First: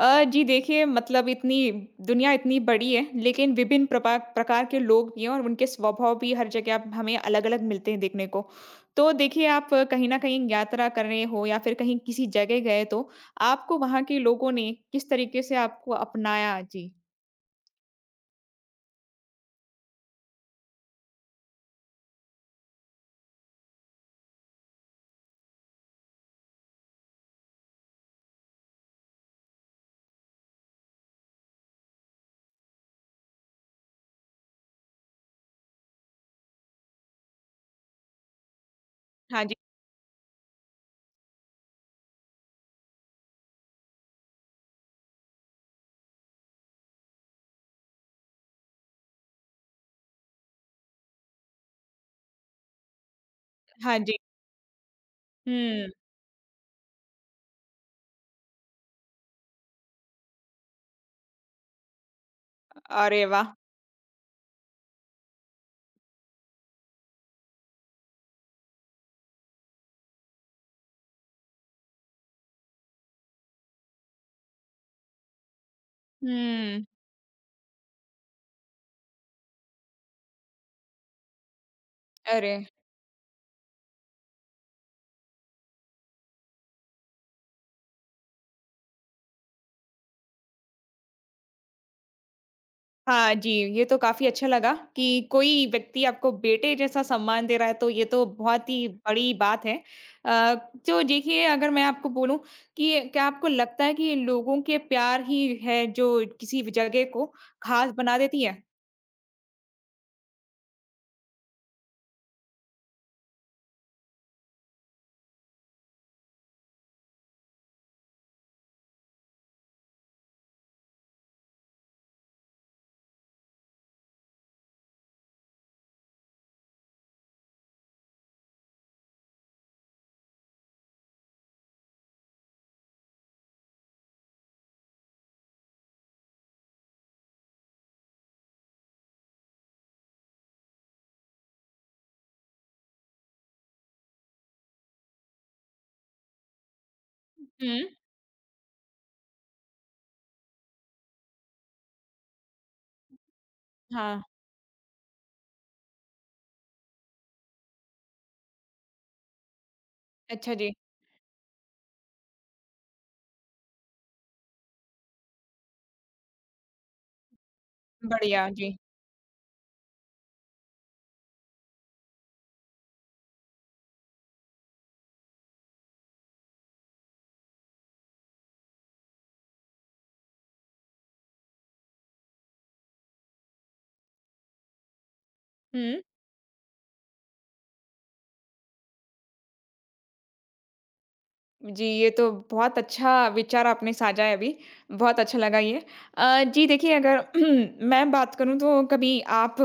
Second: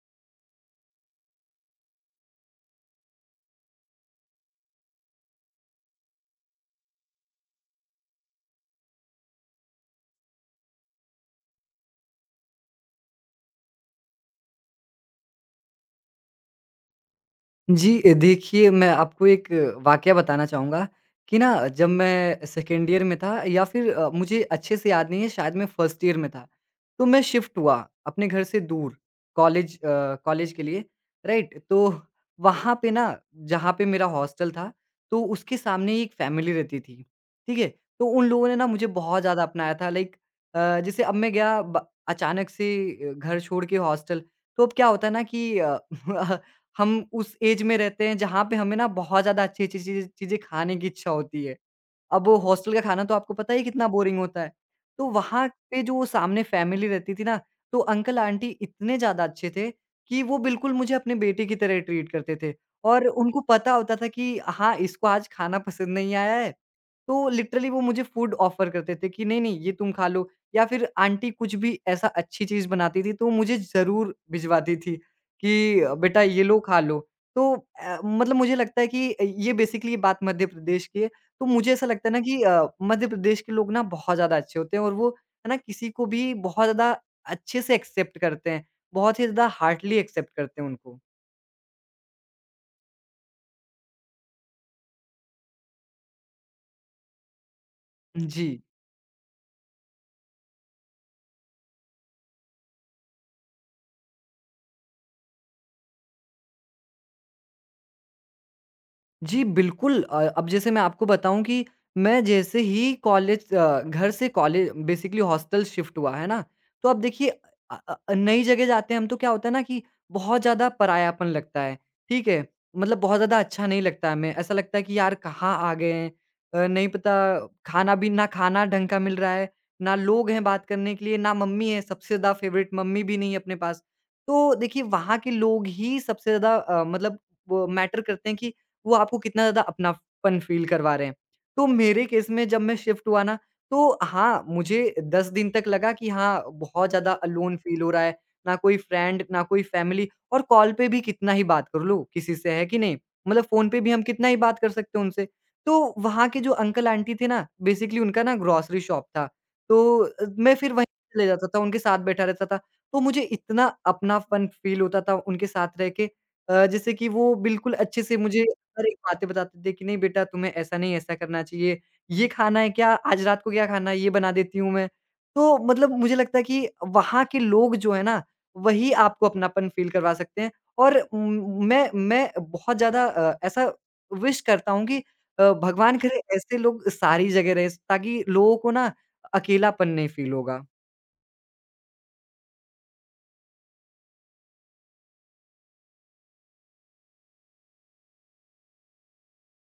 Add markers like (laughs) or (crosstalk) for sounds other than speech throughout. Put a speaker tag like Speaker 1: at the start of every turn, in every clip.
Speaker 1: जी देखिए, मतलब इतनी दुनिया इतनी बड़ी है, लेकिन विभिन्न प्रकार के लोग भी हैं और उनके स्वभाव भी हर जगह हमें अलग अलग मिलते हैं देखने को। तो देखिए, आप कहीं ना कहीं यात्रा कर रहे हो या फिर कहीं किसी जगह गए तो आपको वहां के लोगों ने किस तरीके से आपको अपनाया जी?
Speaker 2: जी, देखिए, मैं आपको एक वाकया बताना चाहूँगा कि ना जब मैं सेकेंड ईयर में था या फिर मुझे अच्छे से याद नहीं है, शायद मैं फर्स्ट ईयर में था। तो मैं शिफ्ट हुआ अपने घर से दूर, कॉलेज अ, कॉलेज के लिए, राइट? तो वहाँ पे ना, जहाँ पे मेरा हॉस्टल था, तो उसके सामने ही एक फैमिली रहती थी, ठीक है? तो उन लोगों ने ना मुझे बहुत ज़्यादा
Speaker 1: हाँ जी।
Speaker 2: अपनाया था, लाइक जैसे अब मैं गया ब अचानक से, घर छोड़ के हॉस्टल। तो अब क्या होता है ना कि (laughs) हम उस ऐज में रहते हैं जहाँ पे हमें ना बहुत ज़्यादा अच्छी-अच्छी चीज़ें खाने की इच्छा होती है। अब वो हॉस्टल का खाना तो आपको पता ही है कितना
Speaker 1: हाँ जी।
Speaker 2: बोरिंग होता है। तो वहाँ पे
Speaker 1: हम्म।
Speaker 2: जो सामने फैमिली रहती थी ना, तो अंकल-आंटी इतने ज़्यादा अच्छे थे कि वो बिल्कुल मुझे अपने बेटे की तरह ट्रीट करते थे। और
Speaker 1: अरे
Speaker 2: उनको
Speaker 1: वाह।
Speaker 2: पता होता था कि हाँ, इसको आज खाना पसंद नहीं आया है, तो लिटरली वो मुझे फूड ऑफ़र करते थे कि नहीं-नहीं ये तुम खा लो, या फिर आंटी कुछ भी ऐसा अच्छी चीज़ बनाती थी तो मुझे ज़रूर भिजवाती थी कि बेटा ये लो खा
Speaker 1: हम्म।
Speaker 2: लो। तो मतलब मुझे लगता है कि ये बेसिकली बात मध्य प्रदेश की है। तो मुझे ऐसा लगता है ना कि
Speaker 1: अरे।
Speaker 2: मध्य प्रदेश के लोग ना बहुत ज़्यादा अच्छे होते हैं, और वो है ना, किसी को भी बहुत ज़्यादा अच्छे से एक्सेप्ट करते हैं। बहुत ही ज़्यादा हार्डली एक्सेप्ट करते हैं उनको।
Speaker 1: हाँ जी, ये तो काफ़ी अच्छा लगा कि कोई व्यक्ति आपको बेटे जैसा सम्मान दे रहा है, तो ये तो
Speaker 2: जी।
Speaker 1: बहुत ही बड़ी बात है। अ, तो देखिए, अगर मैं आपको बोलूँ कि क्या आपको लगता है कि लोगों के प्यार ही है जो किसी भी जगह को ख़ास बना देती है?
Speaker 2: जी, बिल्कुल। अब जैसे मैं आपको बताऊँ कि मैं जैसे ही घर से कॉलेज, बेसिकली हॉस्टल, शिफ्ट हुआ, है ना? तो अब देखिए, नई जगह जाते हैं हम, तो क्या होता है ना कि बहुत ज़्यादा परायापन लगता है, ठीक है? मतलब बहुत ज़्यादा अच्छा नहीं लगता हमें, ऐसा लगता है कि यार कहाँ आ गए हैं? नहीं पता, खाना भी ना खाना ढंग का मिल रहा है, ना लोग हैं बात करने के लिए, ना मम्मी है, सबसे ज़्यादा फेवरेट मम्मी भी नहीं है अपने पास। तो देखिए, वहाँ के लोग ही सबसे ज़्यादा मतलब वो मैटर करते हैं कि वो आपको कितना ज़्यादा अपनापन फ़ील करवा रहे हैं। तो मेरे केस में जब मैं शिफ्ट हुआ ना, तो हाँ, मुझे 10 दिन तक लगा कि हाँ, बहुत ज़्यादा अलोन फ़ील
Speaker 1: हुँ।
Speaker 2: हो रहा है, ना कोई फ्रेंड, ना कोई फ़ैमिली, और कॉल पे भी कितना ही बात कर लो किसी से, है कि नहीं? मतलब फ़ोन पे भी हम
Speaker 1: हाँ।
Speaker 2: कितना ही बात कर सकते हैं उनसे। तो वहाँ के जो अंकल-आंटी थे ना, बेसिकली उनका ना ग्रोसरी शॉप था, तो मैं
Speaker 1: अच्छा
Speaker 2: फिर
Speaker 1: जी।
Speaker 2: वहीं चले जाता था, उनके साथ बैठा रहता था। तो मुझे इतना अपनापन फ़ील होता था उनके साथ रह के, जैसे कि वो बिल्कुल अच्छे से मुझे
Speaker 1: बढ़िया जी।
Speaker 2: हर एक बातें बताते थे कि नहीं बेटा, तुम्हें ऐसा नहीं ऐसा करना चाहिए, ये खाना है क्या? आज रात को क्या खाना है? ये बना देती हूँ मैं। तो मतलब मुझे लगता है कि वहाँ के लोग जो है ना, वही आपको अपनापन फ़ील करवा सकते हैं। और मैं बहुत ज़्यादा ऐसा विश करता हूँ कि भगवान
Speaker 1: हुँ।
Speaker 2: करे ऐसे लोग सारी जगह रहें, ताकि लोगों को ना अकेलापन नहीं फ़ील होगा।
Speaker 1: जी, ये तो बहुत अच्छा विचार आपने साझा है अभी, बहुत अच्छा लगा ये। जी देखिए, अगर (clears throat) मैं बात करूँ तो कभी आप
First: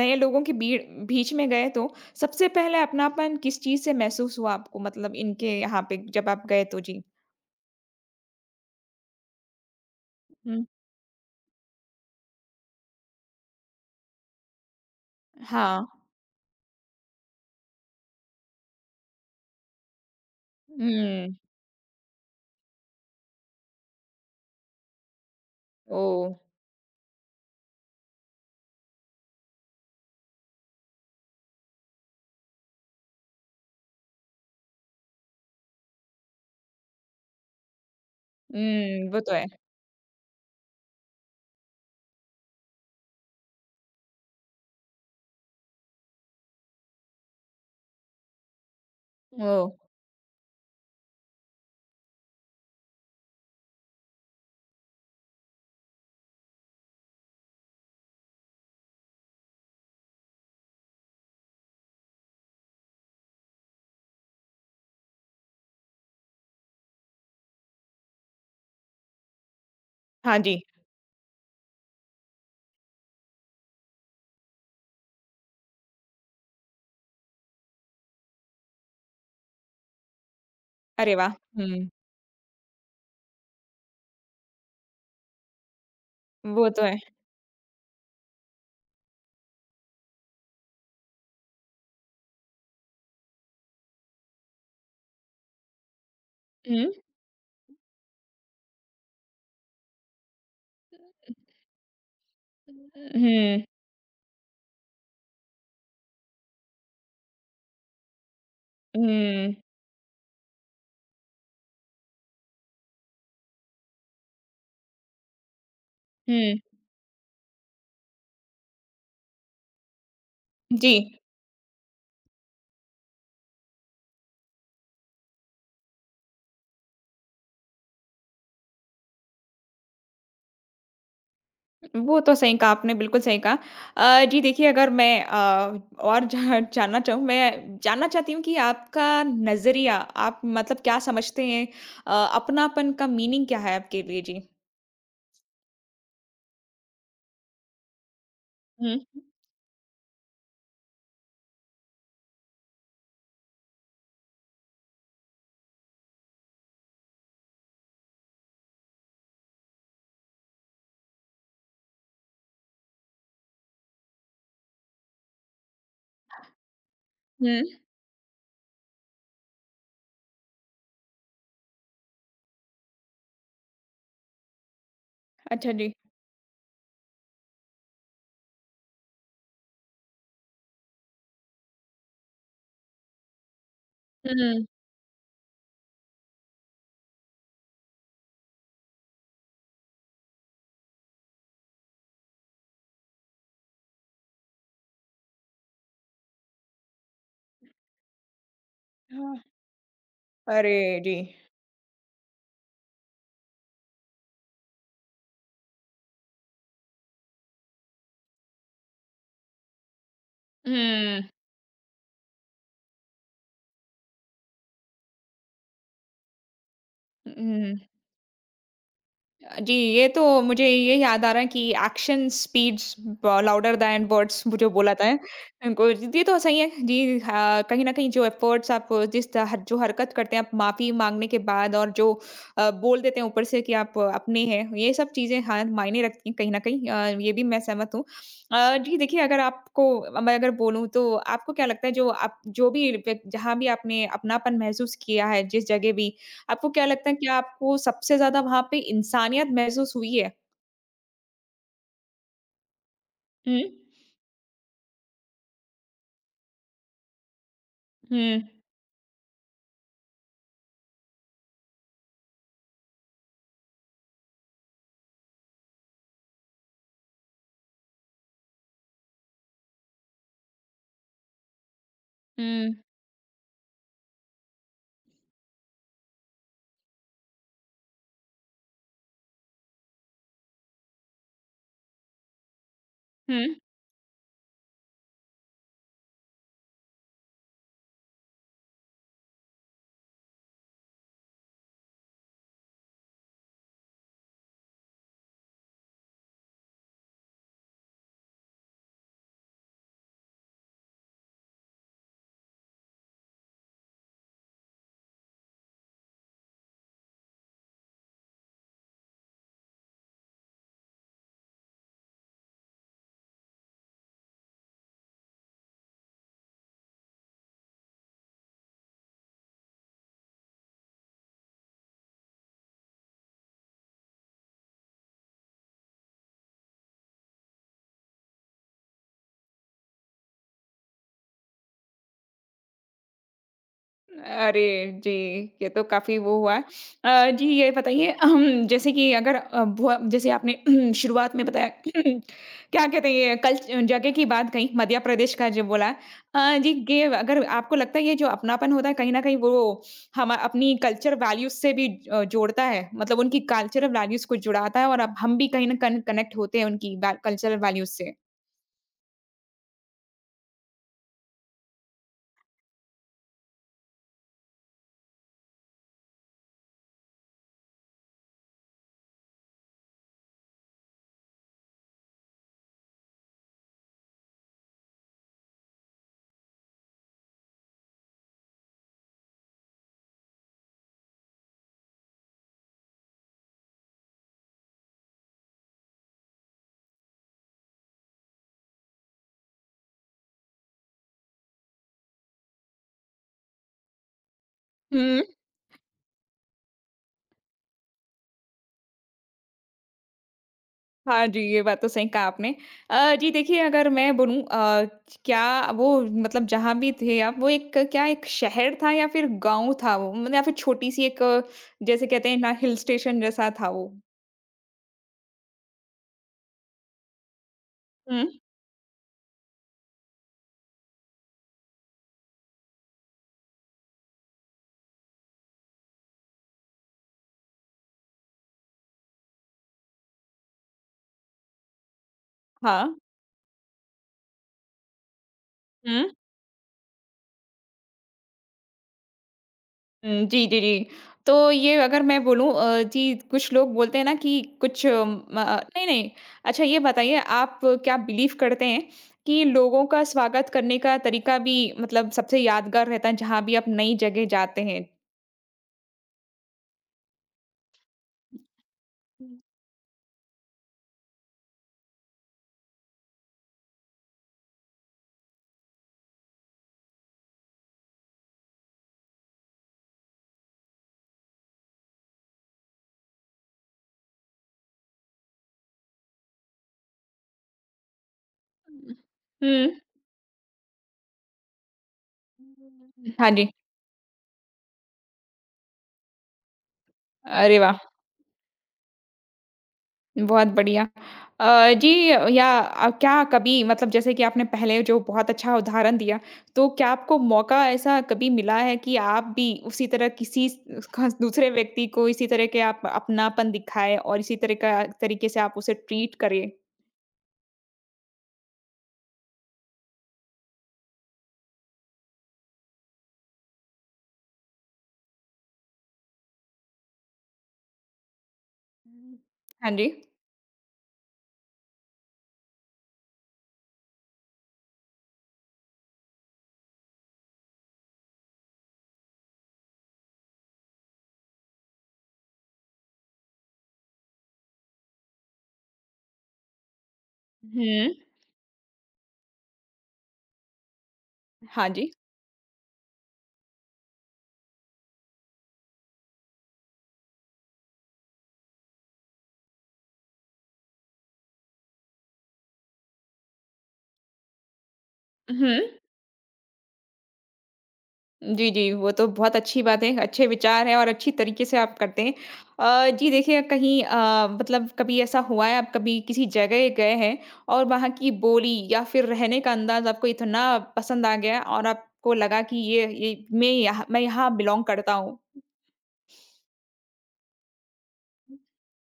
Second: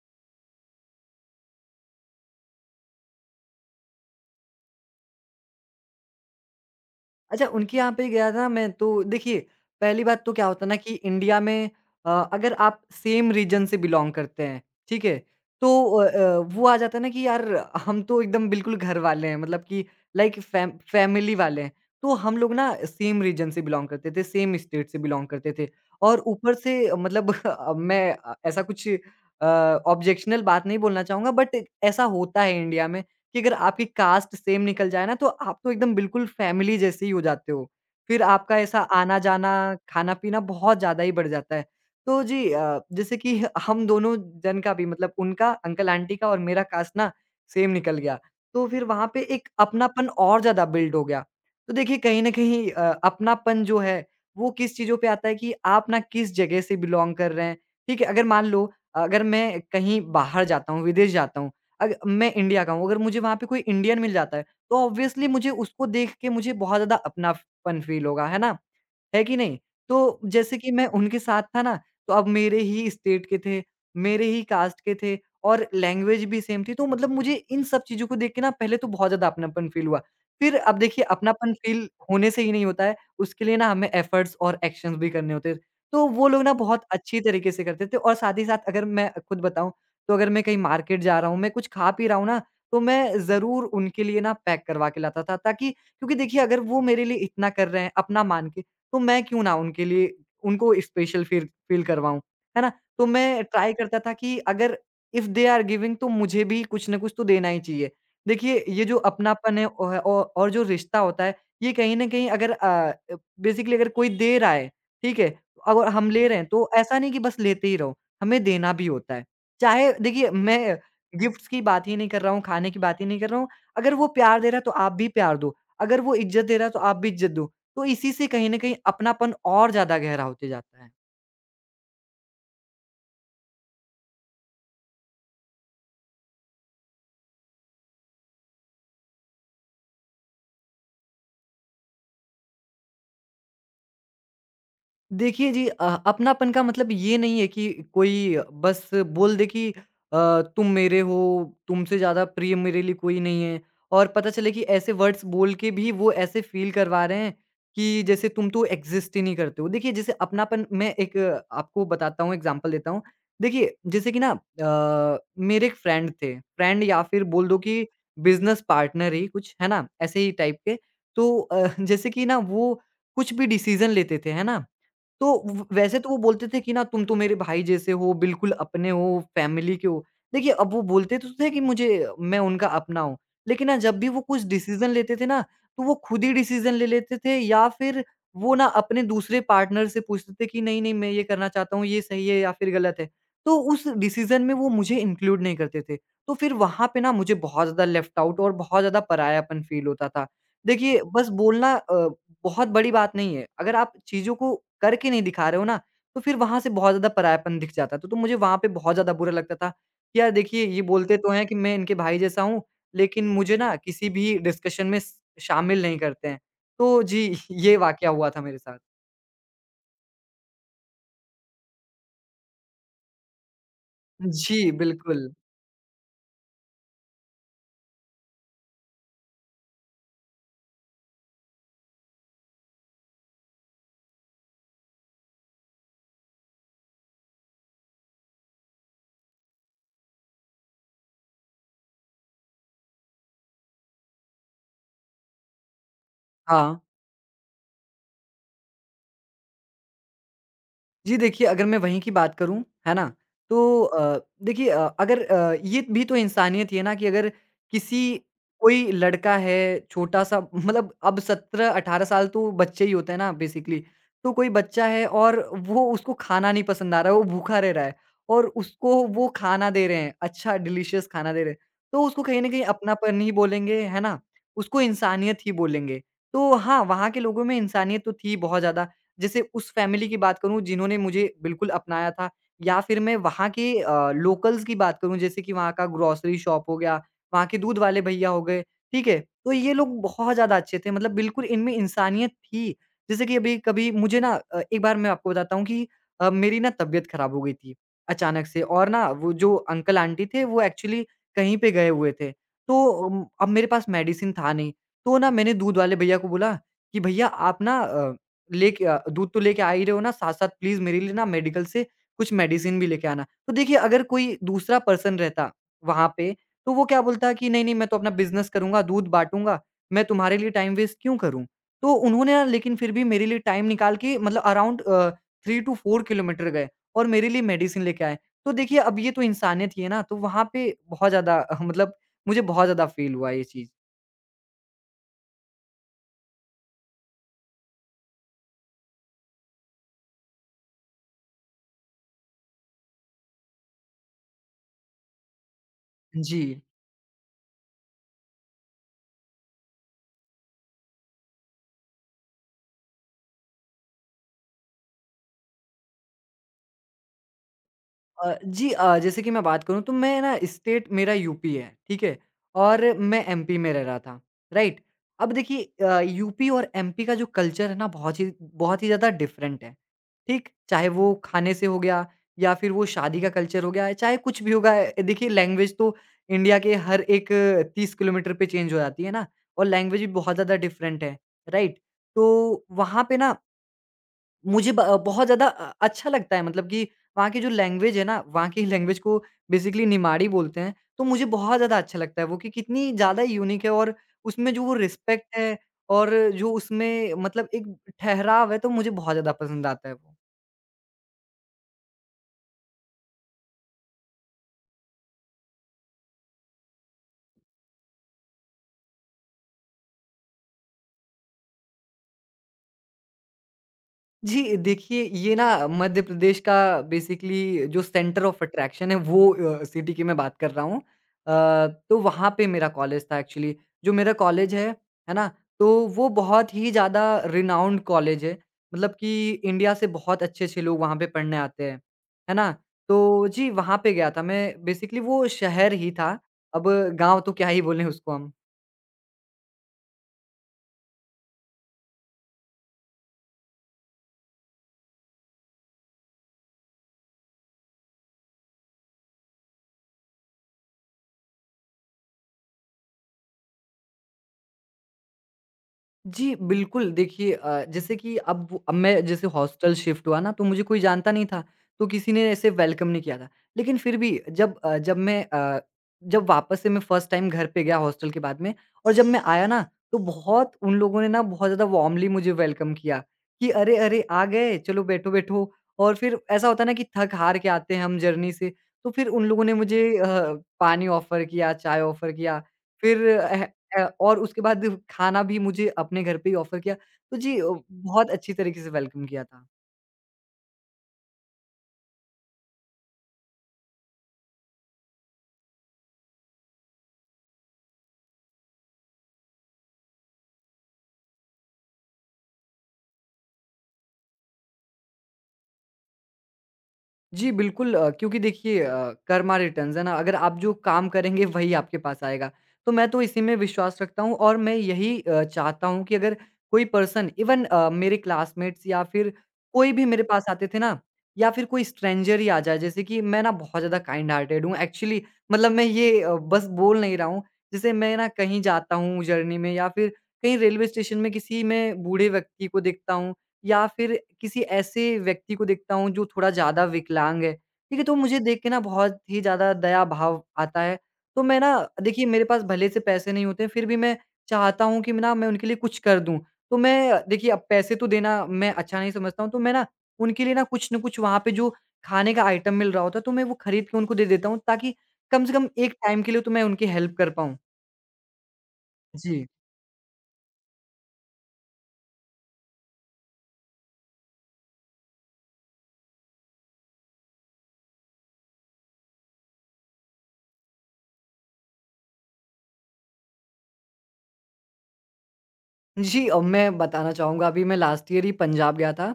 Speaker 1: नए लोगों के बीड़ बीच में गए तो सबसे पहले अपनापन किस चीज़ से महसूस हुआ आपको? मतलब इनके यहाँ पे जब आप गए तो जी।
Speaker 2: अच्छा, उनके यहाँ पे गया था मैं, तो देखिए, पहली बात तो क्या होता
Speaker 1: हुँ।
Speaker 2: है ना कि इंडिया में अगर आप सेम रीजन से बिलॉन्ग करते हैं, ठीक है? तो
Speaker 1: हाँ।
Speaker 2: वो आ जाता है ना कि यार हम तो एकदम बिल्कुल घर वाले हैं, मतलब कि लाइक फैमिली
Speaker 1: हुँ।
Speaker 2: वाले हैं। तो हम लोग ना सेम रीजन से बिलॉन्ग करते थे, सेम स्टेट से बिलॉन्ग करते थे, और
Speaker 1: ओह!
Speaker 2: ऊपर से मतलब (laughs) मैं ऐसा कुछ ऑब्जेक्शनल बात नहीं बोलना चाहूँगा, बट ऐसा होता है इंडिया में, कि अगर आपकी कास्ट सेम निकल जाए ना, तो आप तो एकदम बिल्कुल फैमिली जैसे ही हो जाते हो। फिर आपका ऐसा
Speaker 1: हुँ, वो तो है।
Speaker 2: आना-जाना, खाना-पीना बहुत ज़्यादा ही बढ़ जाता है। तो जी, जैसे कि हम दोनों जन का भी, मतलब उनका, अंकल-आंटी का और मेरा कास्ट ना सेम निकल गया। तो फिर वहाँ पे एक
Speaker 1: ओह!
Speaker 2: अपनापन और ज़्यादा बिल्ड हो गया। तो देखिए, कहीं न कहीं अपनापन जो है, वो किस चीज़ों पे आता है कि आप ना किस जगह से बिलॉन्ग कर रहे हैं। ठीक है? अगर मान लो, अगर मैं कहीं बाहर जाता हूँ, विदेश जाता हूँ, अग मैं इंडिया का हूँ, अगर मुझे वहाँ पे कोई इंडियन मिल जाता है, तो ऑब्वियसली मुझे उसको देख के मुझे बहुत ज़्यादा अपनापन फ़ील होगा, है ना? है कि नहीं? तो
Speaker 1: हाँ
Speaker 2: जैसे
Speaker 1: जी।
Speaker 2: कि मैं उनके साथ था ना, तो अब मेरे ही स्टेट के थे, मेरे ही कास्ट के थे, और लैंग्वेज भी सेम थी, तो मतलब मुझे इन सब चीज़ों को देख के ना पहले तो बहुत ज़्यादा अपनापन फ़ील हुआ। फिर अब देखिए,
Speaker 1: अरे वाह!
Speaker 2: अपनापन फ़ील
Speaker 1: हुँ,
Speaker 2: होने से ही नहीं होता है, उसके लिए ना हमें एफर्ट्स और एक्शन्स भी करने होते हैं। तो वो लोग ना
Speaker 1: वो तो
Speaker 2: बहुत
Speaker 1: है।
Speaker 2: अच्छी तरीके से करते थे, और साथ ही साथ अगर मैं खुद बताऊँ, तो अगर मैं कहीं मार्केट जा रहा हूँ, मैं कुछ खा पी रहा हूँ ना, तो मैं ज़रूर उनके लिए ना पैक करवा के लाता था, ताकि, क्योंकि देखिए अगर वो
Speaker 1: हुँ।
Speaker 2: मेरे लिए इतना कर रहे हैं, अपना मान के, तो मैं क्यों ना उनके लिए, उनको स्पेशल फ़ील फ़ील करवाऊँ, है ना? तो मैं
Speaker 1: हुँ।
Speaker 2: ट्राई करता था कि अगर इफ़ दे आर गिविंग, तो मुझे भी कुछ ना कुछ तो देना ही चाहिए। देखिए, ये जो
Speaker 1: हुँ।
Speaker 2: अपनापन है औ और जो रिश्ता होता है, ये कहीं न कहीं, अगर बेसिकली अगर कोई दे रहा है, ठीक है? और हम ले रहे हैं,
Speaker 1: हुँ।
Speaker 2: तो ऐसा नहीं कि बस लेते ही रहो, हमें देना भी होता है। चाहे, देखिए, मैं
Speaker 1: जी।
Speaker 2: गिफ्ट्स की बात ही नहीं कर रहा हूँ, खाने की बात ही नहीं कर रहा हूँ, अगर वो प्यार दे रहा है तो आप भी प्यार दो, अगर वो इज़्ज़त दे रहा है तो आप भी इज़्ज़त दो। तो इसी से कहीं न कहीं अपनापन और ज़्यादा गहरा होते जाता है।
Speaker 1: वो तो सही कहा आपने, बिल्कुल सही कहा। जी देखिए, अगर मैं और जा जानना चाहूँ, मैं जानना चाहती हूँ कि आपका नज़रिया, आप मतलब क्या समझते हैं? अपनापन का मीनिंग क्या है आपके लिए जी?
Speaker 2: देखिए जी, अपनापन का मतलब ये नहीं है कि कोई बस
Speaker 1: हुँ।
Speaker 2: बोल दे कि तुम मेरे हो, तुमसे ज़्यादा प्रिय मेरे लिए कोई नहीं है, और पता चले कि ऐसे वर्ड्स बोल के भी वो ऐसे फ़ील करवा रहे हैं कि जैसे तुम तो एग्ज़िस्ट ही नहीं करते हो। देखिए, जैसे अपनापन, मैं एक आपको बताता हूँ, एग्ज़ाम्पल देता हूँ। देखिए जैसे कि ना मेरे एक फ्रेंड थे, फ्रेंड या फिर बोल दो
Speaker 1: हुँ।
Speaker 2: कि बिज़नेस पार्टनर ही कुछ, है ना? ऐसे ही टाइप के। तो (laughs) जैसे कि ना वो कुछ भी डिसीज़न लेते थे, है ना? तो व
Speaker 1: अच्छा जी।
Speaker 2: वैसे तो वो बोलते थे कि ना तुम तो मेरे भाई जैसे हो, बिल्कुल अपने हो, फैमिली के हो। देखिए, अब वो बोलते तो थे कि मुझे, मैं उनका अपना हूँ। लेकिन ना जब भी वो कुछ
Speaker 1: हुँ।
Speaker 2: डिसीज़न लेते थे ना, तो वो खुद ही डिसीज़न ले लेते थे, या फिर वो ना अपने दूसरे पार्टनर से पूछते थे कि नहीं, नहीं मैं ये करना चाहता हूँ, ये सही है या फिर गलत है। तो उस डिसीज़न में वो मुझे इंक्लूड नहीं करते थे। तो फिर वहाँ पे ना मुझे बहुत ज़्यादा लेफ्ट आउट और बहुत ज़्यादा
Speaker 1: हाँ।
Speaker 2: परायापन फ़ील होता था।
Speaker 1: अरे!
Speaker 2: देखिए,
Speaker 1: जी।
Speaker 2: बस बोलना बहुत बड़ी बात नहीं है। अगर आप चीज़ों को करके नहीं दिखा रहे हो ना, तो फिर वहाँ से बहुत ज़्यादा परायापन दिख जाता है। तो मुझे वहाँ पे बहुत ज़्यादा बुरा लगता था कि यार देखिए, ये बोलते
Speaker 1: हुँ।
Speaker 2: तो हैं कि मैं इनके भाई जैसा हूँ, लेकिन मुझे ना किसी भी डिस्कशन में स शामिल नहीं करते हैं। तो जी, (laughs) ये
Speaker 1: हुँ।
Speaker 2: वाक़या हुआ था मेरे साथ।
Speaker 1: जी, ये तो मुझे ये याद आ रहा है कि एक्शन स्पीड्स ब लाउडर दैन वर्ड्स वो जो
Speaker 2: जी,
Speaker 1: बोला था
Speaker 2: बिल्कुल।
Speaker 1: उनको, ये तो सही है। जी, हाँ, कहीं न कहीं जो एफर्ट्स आप जिस तरह जो हरकत करते हैं आप माफ़ी माँगने के बाद और जो बोल देते हैं ऊपर से कि आप अपने हैं, ये सब चीज़ें, हाँ, मायने रखती हैं कहीं न कहीं, ये भी मैं सहमत हूँ। जी देखिए, अगर आपको मैं अगर बोलूँ तो आपको क्या लगता है, जो आप जो भी व्यक जहाँ भी आपने अपनापन महसूस किया है जिस जगह भी, आपको
Speaker 2: हाँ।
Speaker 1: क्या लगता है, क्या आपको सबसे ज़्यादा वहाँ पे इंसानियत महसूस हुई है?
Speaker 2: जी, देखिए, अगर मैं वहीं की बात करूँ, है ना?
Speaker 1: हुँ।
Speaker 2: तो देखिए, अगर ये भी तो इंसानियत ही है ना, कि अगर किसी
Speaker 1: हुँ।
Speaker 2: कोई लड़का है छोटा-सा, मतलब अब 17-18 साल तो बच्चे ही होते हैं ना बेसिकली। तो कोई बच्चा है, और वो, उसको खाना नहीं पसंद आ रहा है, वो भूखा रह रहा है, और उसको वो खाना दे रहे हैं, अच्छा डिलीशियस खाना दे रहे हैं। तो उसको कहीं न कहीं
Speaker 1: हुँ।
Speaker 2: अपनापन ही बोलेंगे, है ना? उसको इंसानियत ही बोलेंगे। तो हाँ, वहाँ के लोगों में इंसानियत तो थी बहुत ज़्यादा, जैसे उस फैमिली की बात करूँ जिन्होंने मुझे बिल्कुल अपनाया था, या फिर मैं वहाँ
Speaker 1: हुँ।
Speaker 2: के लोकल्स की बात करूँ, जैसे कि वहाँ का ग्रोसरी शॉप हो गया, वहाँ के दूध वाले भईया हो गए, ठीक है? तो ये लोग बहुत ज़्यादा अच्छे थे मतलब बिल्कुल इनमें इंसानियत थी। जैसे कि अभी कभी मुझे ना एक बार मैं आपको बताता हूँ कि मेरी ना तबीयत खराब हो गई थी अचानक से और ना वो जो अंकल आंटी थे वो एक्चुअली कहीं पे गए हुए थे। तो अब मेरे पास मेडिसिन था नहीं, तो ना मैंने दूध वाले भईया को बोला कि भईया आप ना लेके दूध तो लेके आ ही रहे हो ना, साथ-साथ प्लीज़ मेरे लिए ना मेडिकल से कुछ मेडिसिन भी लेके आना। तो देखिए अगर कोई दूसरा पर्सन रहता वहाँ पे, तो वो क्या बोलता कि नहीं, नहीं मैं तो अपना बिज़नेस करूँगा, दूध बाँटूँगा, मैं तुम्हारे लिए टाइम वेस्ट क्यों करूँ? तो उन्होंने ना लेकिन फिर भी मेरे लिए टाइम निकाल के मतलब अराउंड 3 टू 4 किलोमीटर गए और मेरे लिए मेडिसिन लेके आए। तो देखिए अब ये तो इंसानियत ही है ना, तो वहाँ पे बहुत ज़्यादा (laughs) मतलब मुझे बहुत ज़्यादा फ़ील हुआ ये चीज़।
Speaker 1: अरे! जी, ये तो काफ़ी वो हुआ है। जी ये बताइए, अहम जैसे कि अगर भुआ जैसे आपने (clears throat) शुरुआत में बताया (clears throat) क्या कहते हैं, ये कल्च जगह की बात कही, मध्य प्रदेश का जो बोला है।
Speaker 2: जी।
Speaker 1: जी, ये अगर आपको लगता है ये जो अपनापन होता है कहीं न कहीं, वो हम अपनी कल्चर वैल्यूज़ से भी जोड़ता है, मतलब उनकी कल्चरल वैल्यूज़ को जुड़ाता है और अब हम भी कहीं न कहीं कनेक्ट होते हैं उनकी बै कल्चरल वैल्यूज़ से।
Speaker 2: जी जैसे कि मैं बात करूँ तो मैं ना स्टेट मेरा यूपी है, ठीक है? और मैं एमपी में रह रहा था, राइट? अब देखिए यूपी और एमपी का जो कल्चर है ना बहुत ही ज़्यादा डिफ़रेंट है, ठीक? चाहे वो खाने से हो गया या फिर वो शादी का कल्चर हो गया, चाहे कुछ भी होगा देखिए लैंग्वेज तो इंडिया के हर एक 30 किलोमीटर पे चेंज हो जाती है ना और लैंग्वेज भी बहुत ज़्यादा डिफ़रेंट है, राइट? तो वहाँ पे ना मुझे ब बहुत ज़्यादा अच्छा लगता है मतलब कि वहाँ की जो लैंग्वेज है ना, वहाँ की (laughs) लैंग्वेज को बेसिकली निमाड़ी बोलते हैं, तो मुझे बहुत ज़्यादा अच्छा लगता है वो कि कितनी ज़्यादा यूनिक है और उसमें जो वो
Speaker 1: हम्म।
Speaker 2: रिस्पेक्ट है और जो उसमें मतलब एक ठहराव है, तो मुझे बहुत ज़्यादा पसंद आता है वो।
Speaker 1: हाँ जी, ये बात तो सही कहा आपने। जी देखिए, अगर मैं बोलूँ, क्या वो, मतलब जहाँ भी थे आप, वो एक क्या, एक शहर था या फिर गाँव था वो? मतलब या फिर छोटी-सी एक, जैसे कहते हैं ना, हिल स्टेशन जैसा था वो?
Speaker 2: जी, देखिए ये ना मध्य प्रदेश का बेसिकली जो
Speaker 1: हुँ।
Speaker 2: सेंटर ऑफ अट्रैक्शन है वो सिटी की मैं बात कर रहा हूँ। तो वहाँ पे मेरा कॉलेज था एक्चुअली। जो मेरा कॉलेज है ना? तो वो बहुत ही ज़्यादा रिनाउंड कॉलेज है। मतलब कि इंडिया से बहुत अच्छे-अच्छे लोग वहाँ पे पढ़ने आते हैं। है ना?
Speaker 1: हाँ।
Speaker 2: तो जी, वहाँ पे गया था मैं बेसिकली वो शहर ही
Speaker 1: हुँ।
Speaker 2: था। अब गाँव तो क्या ही बोलें उसको हम।
Speaker 1: हुँ, जी, जी, जी। तो ये अगर मैं बोलूँ, जी कुछ लोग बोलते हैं ना कि कुछ म नहीं, नहीं। अच्छा, ये बताइए, आप क्या बिलीव करते हैं कि लोगों का स्वागत करने का तरीका भी, मतलब सबसे यादगार रहता है जहाँ भी आप नई जगह जाते हैं?
Speaker 2: जी, बिल्कुल। देखिए जैसे कि अब मैं जैसे
Speaker 1: हुँ।
Speaker 2: हॉस्टल शिफ्ट हुआ ना, तो मुझे कोई जानता नहीं था, तो किसी ने ऐसे वेलकम नहीं किया था। लेकिन फिर भी जब अ, जब मैं अ, जब वापस से मैं फर्स्ट टाइम घर पे गया हॉस्टल के बाद में और जब मैं आया ना, तो बहुत उन लोगों ने ना बहुत ज़्यादा वार्मली मुझे वेलकम किया कि, "अरे, अरे! आ गए, चलो बैठो-बैठो।" और फिर ऐसा होता है ना कि थक-हार के आते हैं हम जर्नी से, तो फिर उन लोगों ने मुझे पानी ऑफ़र किया, चाय ऑफ़र किया, फिर
Speaker 1: हाँ
Speaker 2: अह
Speaker 1: जी।
Speaker 2: और उसके बाद खाना भी मुझे अपने घर पे ही ऑफ़र किया। तो जी
Speaker 1: अरे वाह!
Speaker 2: बहुत अच्छी तरीके से वेलकम किया था।
Speaker 1: बहुत बढ़िया। जी या क्या कभी, मतलब जैसे कि आपने पहले जो बहुत अच्छा उदाहरण दिया, तो क्या आपको मौका ऐसा कभी मिला है कि आप भी उसी तरह किसी स खास दूसरे व्यक्ति को इसी तरह के आप अपनापन दिखाएँ और इसी तरह का तरीके से आप उसे ट्रीट करें?
Speaker 2: जी, बिल्कुल क्योंकि देखिए कर्मा रिटर्न्स है ना, अगर आप जो काम करेंगे वही आपके पास आएगा। तो मैं तो इसी में विश्वास रखता हूँ और मैं यही चाहता हूँ कि अगर कोई पर्सन इवन मेरे क्लासमेट्स या फिर
Speaker 1: हाँ
Speaker 2: कोई भी
Speaker 1: जी।
Speaker 2: मेरे पास आते थे ना या फिर कोई स्ट्रेंजर ही आ जाए जैसे कि मैं ना बहुत ज़्यादा काइंड हार्टेड हूँ एक्चुअली मतलब मैं ये बस बोल नहीं रहा हूँ। जैसे मैं ना कहीं जाता हूँ जर्नी में या फिर कहीं रेलवे स्टेशन में किसी मैं बूढ़े व्यक्ति को देखता हूँ या फिर किसी ऐसे व्यक्ति को देखता हूँ जो थोड़ा ज़्यादा विकलांग है, ठीक है? तो
Speaker 1: हुँ।
Speaker 2: मुझे देख के ना बहुत ही ज़्यादा दया भाव आता है। तो मैं ना
Speaker 1: हाँ जी।
Speaker 2: देखिए मेरे पास भले से पैसे नहीं होते, फिर भी मैं चाहता हूँ कि मैं उनके लिए कुछ कर दूँ। तो मैं देखिए अब पैसे तो देना मैं अच्छा नहीं समझता हूँ, तो मैं ना उनके लिए ना कुछ न कुछ वहाँ पे जो खाने का आइटम मिल रहा होता है, तो मैं वो खरीद के उनको दे देता हूँ ताकि कम से कम
Speaker 1: हुँ।
Speaker 2: एक टाइम के लिए तो मैं उनकी हेल्प कर पाऊँ।
Speaker 1: जी, जी। वो तो
Speaker 2: जी।
Speaker 1: बहुत अच्छी बात है, अच्छे विचार हैं और अच्छी तरीके से आप करते हैं। जी देखिए, कहीं मतलब कभी ऐसा हुआ है, आप कभी किसी जगह गए हैं और वहाँ की बोली या फिर रहने का अंदाज़ आपको इतना पसंद आ गया और आपको लगा कि ये मैं यहाँ बिलॉन्ग करता हूँ?
Speaker 2: जी मैं बताना चाहूँगा अभी मैं लास्ट ईयर ही पंजाब गया था,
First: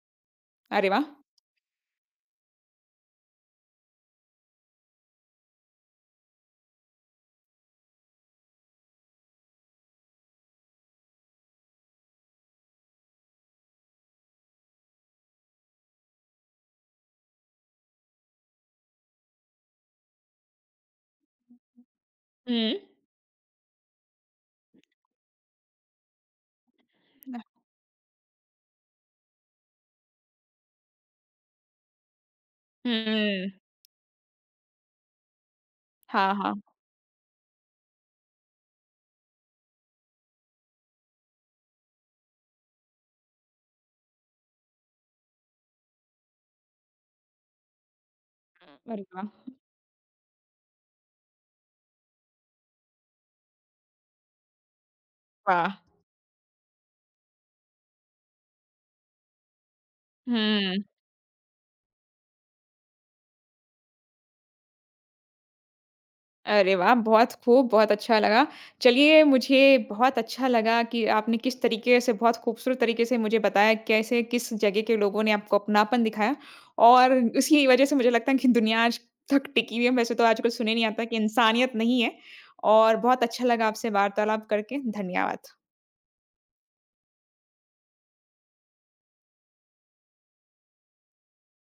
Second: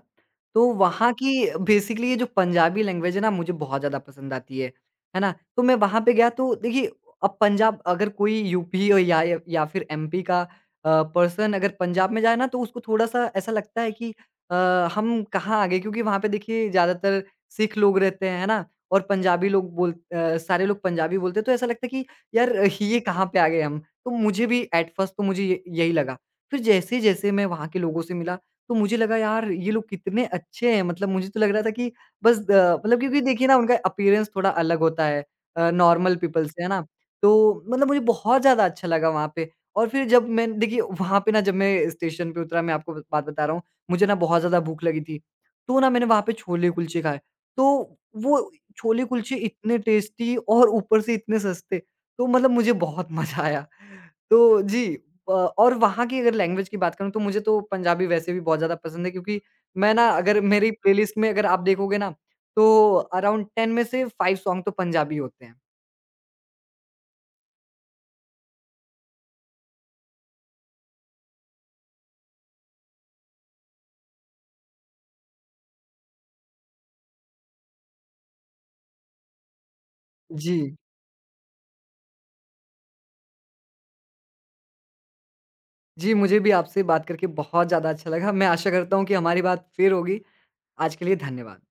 Speaker 2: तो
Speaker 1: अरे वाह!
Speaker 2: वहाँ की बेसिकली ये जो पंजाबी लैंग्वेज है ना मुझे बहुत ज़्यादा पसंद आती है ना? तो मैं वहाँ पे गया तो देखिए अब पंजाब अगर कोई यूपी और या फिर एमपी का पर्सन अगर पंजाब में जाए ना तो उसको थोड़ा-सा ऐसा लगता है कि अ, हम कहाँ आ गए क्योंकि वहाँ पे देखिए ज़्यादातर सिख लोग रहते हैं, है ना? और पंजाबी लोग बोल अ, सारे लोग पंजाबी बोलते हैं तो ऐसा लगता है कि यार
Speaker 1: हुँ।
Speaker 2: ये कहाँ पे आ गए हम? तो मुझे भी एट फर्स्ट तो मुझे य यही लगा। फिर जैसे-जैसे मैं वहाँ के लोगों से मिला, तो मुझे लगा यार ये लोग कितने अच्छे हैं, मतलब मुझे तो लग रहा था कि बस मतलब क्योंकि देखिए
Speaker 1: हुँ।
Speaker 2: ना उनका अपीयरेंस थोड़ा अलग होता है नॉर्मल
Speaker 1: हाँ,
Speaker 2: पीपल से,
Speaker 1: हाँ।
Speaker 2: है ना? तो मतलब मुझे बहुत ज़्यादा अच्छा लगा वहाँ पे और फिर जब मैं देखिए वहाँ पे ना जब मैं स्टेशन पे उतरा, मैं आपको ब बात बता रहा हूँ, मुझे ना बहुत ज़्यादा भूख लगी थी, तो ना मैंने वहाँ पे छोले-कुलचे खाए, तो वो
Speaker 1: अरे वाह!
Speaker 2: छोले-कुलचे इतने टेस्टी और ऊपर से इतने सस्ते, तो मतलब मुझे बहुत (laughs) मज़ा आया। तो जी। और
Speaker 1: वाह!
Speaker 2: वहाँ की अगर लैंग्वेज की बात करूँ तो मुझे तो पंजाबी वैसे भी बहुत ज़्यादा पसंद है क्योंकि मैं ना अगर मेरी
Speaker 1: हुँ।
Speaker 2: प्लेलिस्ट में अगर आप देखोगे ना तो अराउंड 10 में से 5 सॉन्ग तो पंजाबी होते हैं।
Speaker 1: अरे वाह! बहुत खूब, बहुत अच्छा लगा। चलिए, मुझे बहुत अच्छा लगा कि आपने किस तरीके से बहुत खूबसूरत तरीके से मुझे बताया, कैसे किस जगह के लोगों ने आपको अपनापन दिखाया और इसी वज़ह से मुझे लगता है कि दुनिया आज तक टिकी हुई है। वैसे तो आजकल
Speaker 2: जी।
Speaker 1: सुने नहीं आता कि इंसानियत नहीं है और बहुत अच्छा लगा आपसे वार्तालाप करके। धन्यवाद।
Speaker 2: जी, मुझे भी आपसे बात करके बहुत ज़्यादा अच्छा लगा। मैं आशा करता हूँ कि हमारी बात फिर होगी। आज के लिए धन्यवाद।